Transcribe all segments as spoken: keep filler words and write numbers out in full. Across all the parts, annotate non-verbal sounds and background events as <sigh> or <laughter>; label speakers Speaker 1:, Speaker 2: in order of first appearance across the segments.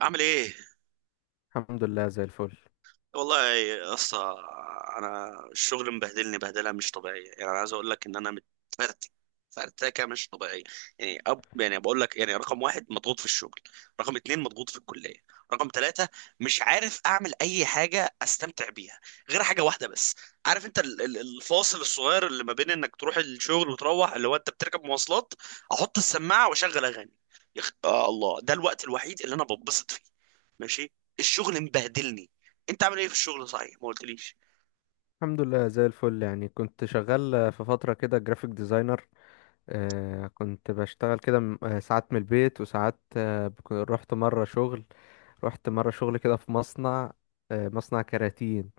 Speaker 1: عامل ايه؟
Speaker 2: الحمد لله زي الفل.
Speaker 1: والله يا اسطى، انا الشغل مبهدلني بهدله مش طبيعيه. يعني انا عايز اقول لك ان انا متفرتك، فرتكه مش طبيعيه. يعني أب يعني بقول لك، يعني رقم واحد مضغوط في الشغل، رقم اتنين مضغوط في الكليه، رقم ثلاثة مش عارف اعمل اي حاجه استمتع بيها غير حاجه واحده بس. عارف انت ال- ال- الفاصل الصغير اللي ما بين انك تروح الشغل وتروح، اللي هو انت بتركب مواصلات، احط السماعه واشغل اغاني. يخ... آه الله ده الوقت الوحيد اللي انا ببسط فيه. ماشي، الشغل مبهدلني. انت عامل ايه في الشغل صحيح؟ ما قلتليش.
Speaker 2: الحمد لله زي الفل، يعني كنت شغال في فترة كده جرافيك ديزاينر. آه كنت بشتغل كده، م- آه، ساعات من البيت وساعات آه بك- رحت مرة شغل رحت مرة شغل كده في مصنع. آه مصنع كراتين.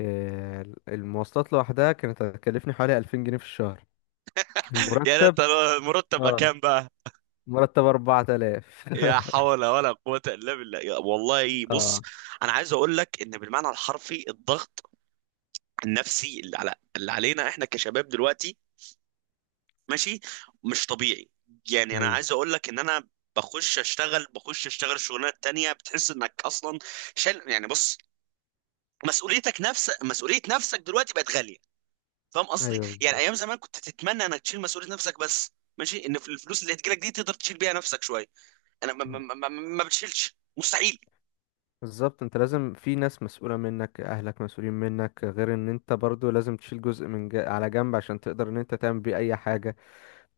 Speaker 2: آه المواصلات لوحدها كانت هتكلفني حوالي ألفين جنيه في الشهر.
Speaker 1: <laughs> يعني
Speaker 2: المرتب.
Speaker 1: انت مرتب
Speaker 2: اه،
Speaker 1: كام بقى؟
Speaker 2: مرتب أربعة آلاف.
Speaker 1: يا
Speaker 2: <laughs>
Speaker 1: حول ولا قوة الا بالله، يا والله بص،
Speaker 2: اه،
Speaker 1: انا عايز اقول لك ان بالمعنى الحرفي الضغط النفسي اللي على، اللي علينا احنا كشباب دلوقتي، ماشي، مش طبيعي. يعني انا
Speaker 2: ايوه.
Speaker 1: عايز اقول لك ان انا بخش اشتغل، بخش اشتغل شغلانات تانية، بتحس انك اصلا شل. يعني بص، مسؤوليتك نفس مسؤولية نفسك دلوقتي بقت غالية. فاهم قصدي؟
Speaker 2: ايوه
Speaker 1: يعني
Speaker 2: بالظبط.
Speaker 1: ايام زمان كنت تتمنى انك تشيل مسؤوليه نفسك بس، ماشي، ان في الفلوس اللي هتجيلك دي تقدر تشيل بيها نفسك شويه. انا ما, ما, ما, ما بتشيلش مستحيل.
Speaker 2: بالظبط انت لازم، في ناس مسؤولة منك، اهلك مسؤولين منك، غير ان انت برضو لازم تشيل جزء من جا... على جنب عشان تقدر ان انت تعمل بيه اي حاجة.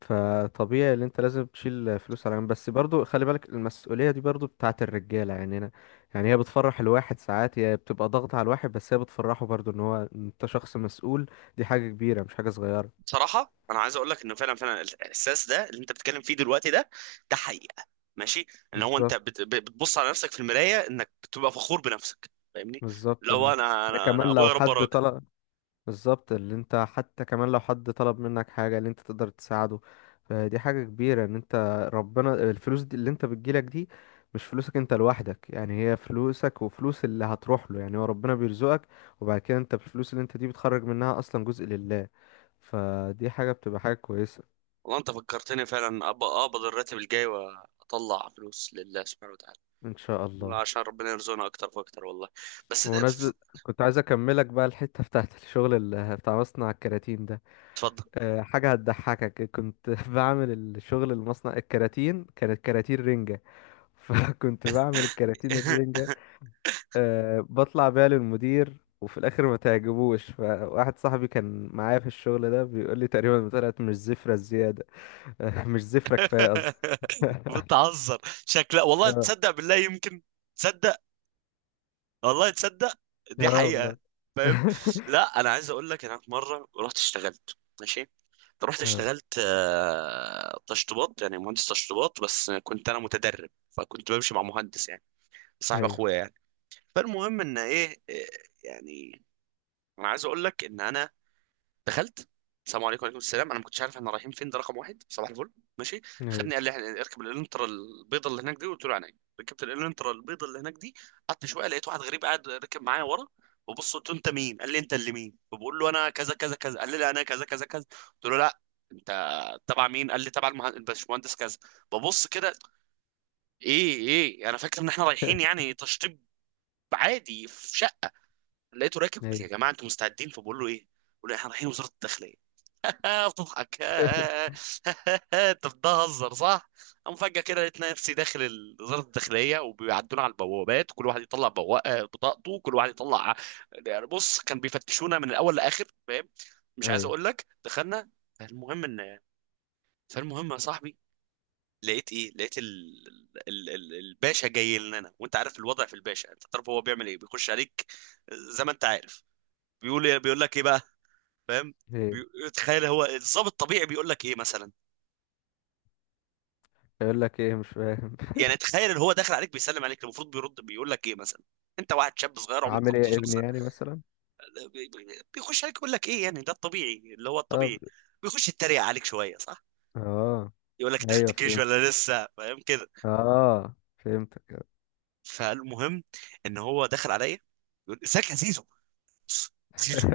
Speaker 2: فطبيعي ان انت لازم تشيل فلوس على جنب، بس برضو خلي بالك المسؤولية دي برضو بتاعت الرجالة، يعني انا، يعني هي بتفرح الواحد ساعات، هي بتبقى ضغط على الواحد بس هي بتفرحه برضو، ان هو انت شخص مسؤول. دي حاجة كبيرة مش حاجة صغيرة.
Speaker 1: بصراحه انا عايز اقول لك انه فعلا فعلا الاحساس ده اللي انت بتتكلم فيه دلوقتي ده، ده حقيقه. ماشي، ان هو انت
Speaker 2: بالظبط.
Speaker 1: بت ب- بتبص على نفسك في المرايه انك بتبقى فخور بنفسك. فاهمني؟
Speaker 2: بالظبط
Speaker 1: لو
Speaker 2: ان
Speaker 1: انا
Speaker 2: ان
Speaker 1: انا انا
Speaker 2: كمان لو
Speaker 1: ابويا ربى
Speaker 2: حد
Speaker 1: راجل.
Speaker 2: طلع، بالظبط اللي انت، حتى كمان لو حد طلب منك حاجة اللي انت تقدر تساعده، فدي حاجة كبيرة ان انت، ربنا الفلوس دي اللي انت بتجيلك دي مش فلوسك انت لوحدك، يعني هي فلوسك وفلوس اللي هتروح له، يعني هو ربنا بيرزقك. وبعد كده انت بالفلوس اللي انت دي بتخرج منها اصلا جزء لله، فدي حاجة بتبقى حاجة كويسة.
Speaker 1: والله انت فكرتني فعلا، أب- اقبض الراتب الجاي واطلع فلوس لله سبحانه وتعالى،
Speaker 2: ان شاء الله.
Speaker 1: عشان ربنا يرزقنا اكتر فاكتر والله. بس ده-.
Speaker 2: بمناسبة، كنت عايز اكملك بقى الحتة <laughs> بتاعت الشغل اللي <laughs> بتاع مصنع الكراتين ده.
Speaker 1: اتفضل.
Speaker 2: أه، حاجة هتضحكك، كنت <laughs> بعمل الشغل المصنع الكراتين، كانت كراتين رنجة. <laughs> فكنت بعمل الكراتين
Speaker 1: <laughs>
Speaker 2: الرنجة. أه، بطلع بيها للمدير وفي الآخر ما تعجبوش. فواحد صاحبي كان معايا في الشغل ده بيقول لي تقريبا طلعت مش زفرة زيادة. <laughs> أه، مش زفرة كفاية قصدي.
Speaker 1: <laughs>
Speaker 2: <laughs>
Speaker 1: بتهزر شكلها، والله
Speaker 2: اه.
Speaker 1: تصدق بالله يمكن، تصدق، والله تصدق، دي
Speaker 2: اه والله.
Speaker 1: حقيقة. فاهم؟
Speaker 2: <laughs>
Speaker 1: لا انا عايز اقول لك، انا في مرة رحت اشتغلت، ماشي، رحت
Speaker 2: اه،
Speaker 1: اشتغلت آه، تشطيبات، يعني مهندس تشطيبات، بس كنت انا متدرب، فكنت بمشي مع مهندس، يعني صاحب
Speaker 2: ايوه.
Speaker 1: اخويا يعني. فالمهم ان ايه إيه، يعني انا عايز اقول لك ان انا دخلت. السلام عليكم، وعليكم السلام. انا ما كنتش عارف احنا رايحين فين، ده رقم واحد. صباح الفل، ماشي، خدني.
Speaker 2: ايوه.
Speaker 1: قال لي احنا اركب الالنترا البيضه اللي هناك دي، قلت له عينيا. ركبت الالنترا البيضه اللي هناك دي، قعدت شويه، لقيت واحد غريب قاعد ركب معايا ورا. وبص قلت له انت مين، قال لي انت اللي مين؟ فبقول له انا كذا كذا كذا، قال لي لا انا كذا كذا كذا. قلت له لا، انت تبع مين؟ قال لي تبع المه- الباشمهندس كذا. ببص كده، ايه ايه؟ انا فاكر ان احنا رايحين يعني تشطيب عادي في شقه، لقيته راكب. قلت
Speaker 2: ايوه.
Speaker 1: يا جماعه انتوا مستعدين؟ فبقول له ايه، بقول له احنا رايحين وزاره الداخليه. <laughs> بتضحك؟ <laughs> انت بتهزر صح؟ قام فجأة كده لقيت نفسي داخل ال- وزارة الداخلية، وبيعدونا على البوابات، كل واحد يطلع بواقة بطاقته، كل واحد يطلع يعني، بص كان بيفتشونا من الأول لآخر. فاهم؟ مش عايز
Speaker 2: ايوه.
Speaker 1: أقول لك، دخلنا. فالمهم إن، فالمهم يا صاحبي لقيت ايه، لقيت ال... ال... ال... الباشا جاي لنا. وانت عارف الوضع في الباشا، انت تعرف هو بيعمل ايه، بيخش عليك زي ما انت عارف، بيقول إيه؟ بيقول لك ايه بقى، فاهم؟
Speaker 2: ايوه.
Speaker 1: بي- تخيل هو الضابط الطبيعي بيقول لك ايه مثلا،
Speaker 2: يقول لك ايه؟ مش فاهم.
Speaker 1: يعني
Speaker 2: <laughs>
Speaker 1: تخيل ان هو داخل عليك بيسلم عليك، المفروض بيرد بيقول لك ايه مثلا، انت واحد شاب صغير عمرك
Speaker 2: عامل ايه يا
Speaker 1: تمنتاشر
Speaker 2: ابني،
Speaker 1: سنه.
Speaker 2: يعني مثلا.
Speaker 1: بي- بي- بيخش عليك يقول لك ايه؟ يعني ده الطبيعي، اللي هو
Speaker 2: اه ب-
Speaker 1: الطبيعي بيخش يتريق عليك شويه، صح؟
Speaker 2: اه.
Speaker 1: يقول لك انت خدت
Speaker 2: ايوه،
Speaker 1: الجيش
Speaker 2: فهمت.
Speaker 1: ولا لسه، فاهم كده؟
Speaker 2: اه، فهمتك.
Speaker 1: فالمهم ان هو داخل عليا، بيقول ازيك يا زيزو. زيزو!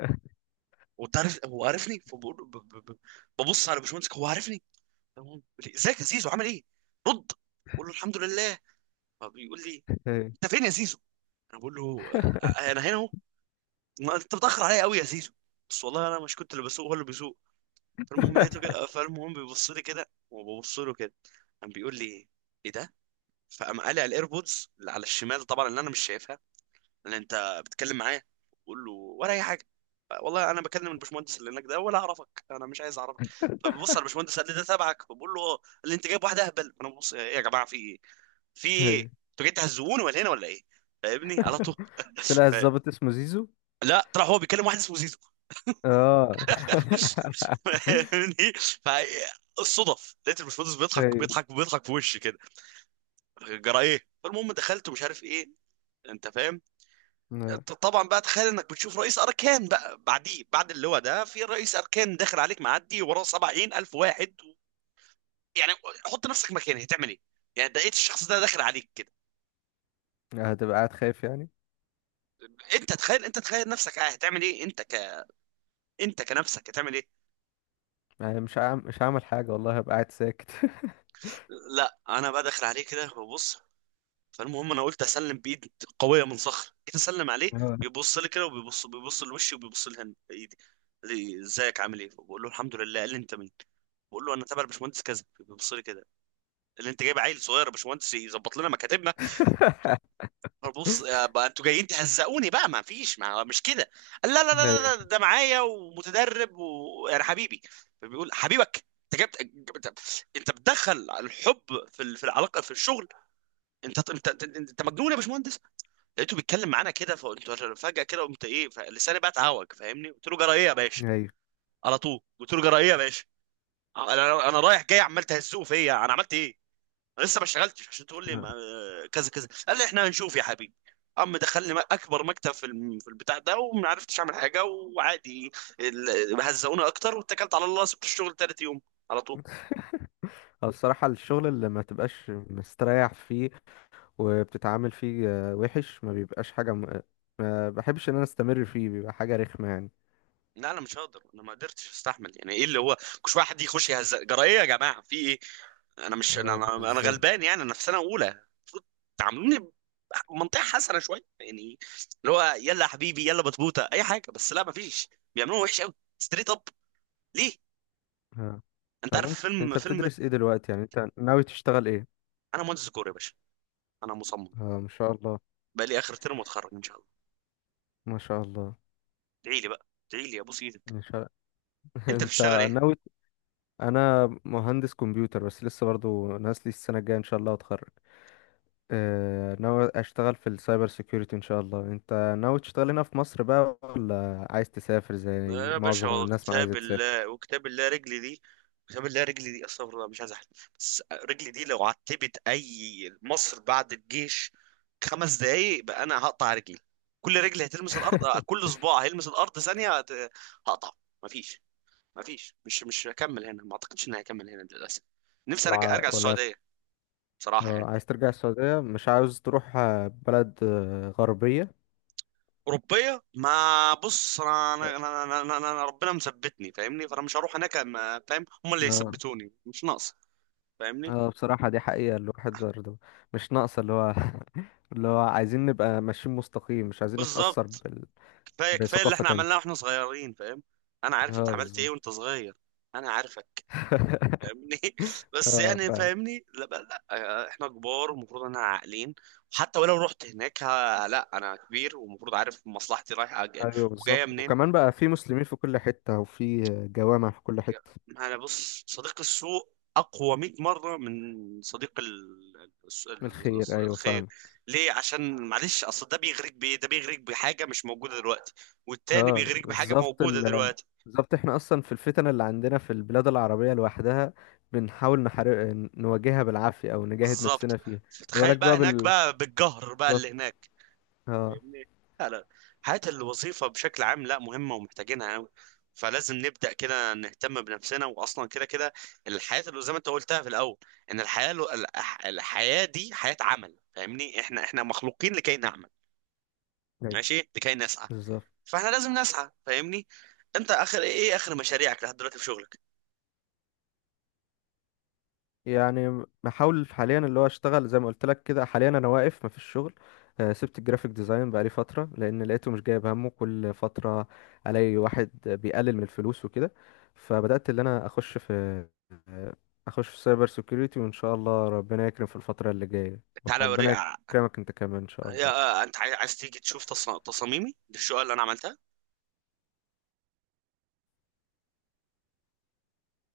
Speaker 1: وانت عارف هو عارفني، فبقول ب- ب- ب- ببص على باشمهندس، هو عارفني، تمام. بيقول لي ازيك يا زيزو، عامل ايه؟ رد، بقول له الحمد لله. فبيقول لي
Speaker 2: <laughs> ايوه.
Speaker 1: انت فين يا زيزو؟ انا بقول له
Speaker 2: <laughs>
Speaker 1: انا هنا. ما انت بتأخر عليا قوي يا زيزو. بس والله انا مش كنت اللي بسوق، هو اللي بيسوق. فالمهم لقيته كده، فالمهم بيبص لي كده، وببص له كده. قام بيقول لي ايه ده؟ فقام قالع الايربودز اللي على الشمال، طبعا اللي انا مش شايفها اللي انت بتتكلم معايا. بقول له ولا اي حاجه، والله انا بكلم الباشمهندس اللي هناك ده، ولا اعرفك، انا مش عايز اعرفك. فبيبص على الباشمهندس، قال لي ده تبعك؟ فبقول له اه، قال لي انت جايب واحده اهبل. انا ببص، ايه يا جماعه في ايه؟ في ايه؟
Speaker 2: ايوه.
Speaker 1: انتوا جايين تهزقوني ولا هنا ولا ايه؟ فاهمني على طول.
Speaker 2: طلع
Speaker 1: <laughs> ف-
Speaker 2: الظابط اسمه زيزو.
Speaker 1: لا، طلع هو بيكلم واحد اسمه زيزو،
Speaker 2: اه. <laughs>
Speaker 1: فاهمني. فالصدف لقيت الباشمهندس بيضحك
Speaker 2: ايوه.
Speaker 1: بيضحك بيضحك في وشي كده، جرى ايه؟ فالمهم دخلت ومش عارف ايه، انت فاهم.
Speaker 2: آه.
Speaker 1: انت طبعا بقى تخيل انك بتشوف رئيس اركان بقى بعديه، بعد اللواء ده في رئيس اركان داخل عليك، معدي وراه سبعين الف واحد و... يعني حط نفسك مكانه، هتعمل ايه؟ يعني ده لقيت الشخص ده داخل عليك كده.
Speaker 2: هتبقى قاعد خايف يعني.
Speaker 1: انت تخيل، انت تخيل نفسك، اه هتعمل ايه؟ انت ك، انت كنفسك هتعمل ايه؟
Speaker 2: يعني مش هعمل، مش هعمل حاجة والله، هبقى قاعد ساكت.
Speaker 1: لا انا بقى داخل عليه كده ببص. فالمهم انا قلت اسلم بايد قويه من صخر، جيت اسلم عليه.
Speaker 2: اه.
Speaker 1: بيبص لي كده، وبيبص بيبص لوشي، وبيبص لهن ايدي. قال لي ازيك عامل ايه؟ بقول له الحمد لله. قال لي انت مين؟ بقول له انا تبع الباشمهندس كذا. بيبص لي كده، اللي انت جايب عيل صغير يا باشمهندس يظبط لنا مكاتبنا؟
Speaker 2: <laughs>
Speaker 1: بص بقى انتوا جايين تهزقوني بقى، ما فيش، ما مش كده. قال لا لا لا
Speaker 2: ايوه.
Speaker 1: لا، ده معايا ومتدرب، ويعني حبيبي. فبيقول حبيبك؟ انت جبت جبت- انت بتدخل الحب في ال- في العلاقه في الشغل؟ انت انت انت, انت مجنون يا باشمهندس. لقيته بيتكلم معانا كده، فقلت له-. فجأة كده قمت ايه، فلساني بقى اتعوج، فاهمني؟ قلت له جرى ايه يا باشا؟
Speaker 2: ايوه.
Speaker 1: على طول قلت له جرى ايه يا باشا؟ انا انا رايح جاي عمال تهزقه فيا، انا عملت ايه؟ انا لسه ما اشتغلتش عشان تقول لي
Speaker 2: آه.
Speaker 1: ما- آه، كذا كذا. قال لي احنا هنشوف يا حبيبي. عم دخلني م- اكبر مكتب في الم- في البتاع ده، وما عرفتش اعمل حاجه، وعادي ال- هزقوني اكتر، واتكلت على الله، سبت الشغل تالت يوم على طول.
Speaker 2: هو الصراحة الشغل اللي ما تبقاش مستريح فيه وبتتعامل فيه آه، وحش، ما بيبقاش حاجة م... ما بحبش ان انا استمر فيه، بيبقى حاجة رخمة يعني.
Speaker 1: لا انا مش هقدر، انا ما قدرتش استحمل. يعني ايه اللي هو كل شويه حد يخش يهز جرايه، يا جماعه في ايه؟ انا مش انا
Speaker 2: اه
Speaker 1: انا أنا
Speaker 2: بالظبط.
Speaker 1: غلبان، يعني انا في سنه اولى، المفروض تعاملوني بمنطقه حسنه شويه. يعني اللي هو يلا يا حبيبي يلا بطبوطه اي حاجه، بس لا، ما فيش، بيعملوها وحش قوي. ستريت اب، ليه؟
Speaker 2: اه.
Speaker 1: انت
Speaker 2: طب
Speaker 1: عارف
Speaker 2: انت،
Speaker 1: فيلم
Speaker 2: انت
Speaker 1: فيلم.
Speaker 2: بتدرس ايه دلوقتي؟ يعني انت ناوي تشتغل ايه؟
Speaker 1: انا مهندس ديكور يا باشا، انا مصمم،
Speaker 2: اه، ما شاء الله.
Speaker 1: بقى لي اخر ترم واتخرج ان شاء الله.
Speaker 2: ما شاء الله.
Speaker 1: ادعي لي بقى، ادعي لي يا ابو سيدك.
Speaker 2: ما شاء.
Speaker 1: انت
Speaker 2: انت
Speaker 1: بتشتغل ايه؟
Speaker 2: ناوي. انا مهندس كمبيوتر بس لسه برضو ناقص لي السنه الجايه ان شاء الله واتخرج. اه، ناوي اشتغل في السايبر سيكيورتي ان شاء الله. انت ناوي تشتغل هنا في مصر بقى ولا عايز تسافر زي
Speaker 1: لا يا باشا،
Speaker 2: معظم
Speaker 1: هو
Speaker 2: الناس ما عايزه
Speaker 1: كتاب
Speaker 2: تسافر؟
Speaker 1: الله وكتاب الله رجلي دي، كتاب الله رجلي دي، استغفر الله مش عايز احلف، بس رجلي دي لو عتبت اي مصر بعد الجيش خمس دقايق بقى، انا هقطع رجلي. كل رجل هتلمس الارض، آه،
Speaker 2: <laughs>
Speaker 1: كل صباع هيلمس الارض ثانيه هت- هقطع. مفيش، مفيش، مش مش هكمل هنا، ما اعتقدش اني هكمل هنا للاسف. نفسي
Speaker 2: ولا
Speaker 1: ارجع،
Speaker 2: ع-
Speaker 1: ارجع
Speaker 2: ولا،
Speaker 1: السعوديه، بصراحه
Speaker 2: اه،
Speaker 1: يعني.
Speaker 2: عايز ترجع السعوديه؟ مش عاوز تروح اه، بلد اه، غربيه؟
Speaker 1: اوروبيه؟ ما بص، انا انا انا, أنا, أنا, أنا أنا ربنا مثبتني، فاهمني؟ فانا مش هروح هناك، أما- فاهم؟ هم اللي
Speaker 2: اه.
Speaker 1: يثبتوني، مش ناقص. فاهمني؟
Speaker 2: اه، بصراحة دي حقيقة الواحد برضه مش ناقصة، اللي هو <laughs> اللي هو عايزين نبقى ماشيين مستقيم، مش عايزين نتأثر
Speaker 1: بالظبط.
Speaker 2: بال...
Speaker 1: كفايه كفايه اللي
Speaker 2: بثقافة
Speaker 1: احنا عملناه
Speaker 2: تانية.
Speaker 1: واحنا صغيرين، فاهم؟ انا عارف انت
Speaker 2: اه
Speaker 1: عملت
Speaker 2: بالظبط.
Speaker 1: ايه وانت صغير، انا عارفك.
Speaker 2: <laughs>
Speaker 1: فاهمني؟ <laughs> بس
Speaker 2: اه
Speaker 1: يعني
Speaker 2: فاهم.
Speaker 1: فاهمني؟ لا بقى لا، آه، احنا كبار ومفروض انا عاقلين. وحتى ولو رحت هناك ها، لا انا كبير، ومفروض عارف مصلحتي رايحه جا-
Speaker 2: ايوه بالظبط،
Speaker 1: وجايه منين.
Speaker 2: وكمان بقى في مسلمين في كل حتة، وفي جوامع في كل حتة.
Speaker 1: ما انا بص، صديق السوء اقوى مية مره من صديق ال- الس-
Speaker 2: من الخير،
Speaker 1: ال-
Speaker 2: ايوه
Speaker 1: الخير.
Speaker 2: فاهم.
Speaker 1: ليه؟ عشان معلش، اصل ده بيغريك بايه؟ ده بيغريك بحاجه مش موجوده دلوقتي، والتاني
Speaker 2: اه
Speaker 1: بيغريك بحاجه
Speaker 2: بالظبط
Speaker 1: موجوده
Speaker 2: ال...
Speaker 1: دلوقتي.
Speaker 2: بالظبط احنا اصلا في الفتن اللي عندنا في البلاد العربية لوحدها، بنحاول نحارب، نواجهها بالعافية، او نجاهد
Speaker 1: بالظبط.
Speaker 2: نفسنا فيها. ما
Speaker 1: فتخيل
Speaker 2: بالك
Speaker 1: بقى
Speaker 2: بقى
Speaker 1: هناك
Speaker 2: بال
Speaker 1: بقى بالجهر بقى
Speaker 2: بالظبط.
Speaker 1: اللي هناك.
Speaker 2: اه.
Speaker 1: فاهمني؟ لا لا، حياة الوظيفة بشكل عام، لا مهمة ومحتاجينها أوي، فلازم نبدأ كده نهتم بنفسنا. وأصلا كده كده الحياة، اللي زي ما أنت قلتها في الأول، إن الحياة لو- الح- الحياة دي حياة عمل، فاهمني؟ إحنا إحنا مخلوقين لكي نعمل،
Speaker 2: أيوة.
Speaker 1: ماشي، لكي نسعى.
Speaker 2: بالظبط.
Speaker 1: فإحنا لازم نسعى، فاهمني؟ أنت آخر إيه، آخر مشاريعك لحد دلوقتي في شغلك؟
Speaker 2: يعني بحاول حاليا اللي هو اشتغل زي ما قلت لك كده. حاليا انا واقف مفيش شغل. آه، سبت الجرافيك ديزاين بقالي فترة لان لقيته مش جايب همه. كل فترة الاقي واحد بيقلل من الفلوس وكده. فبدأت اللي انا اخش في آه، اخش في سايبر سيكيورتي، وان شاء الله ربنا يكرم في الفترة اللي جاية.
Speaker 1: تعالى أوريك.
Speaker 2: ربنا يكرمك انت كمان ان شاء
Speaker 1: يا-،
Speaker 2: الله.
Speaker 1: آه، أنت عايز تيجي تشوف تص- تصاميمي دي، الشقة اللي أنا عملتها؟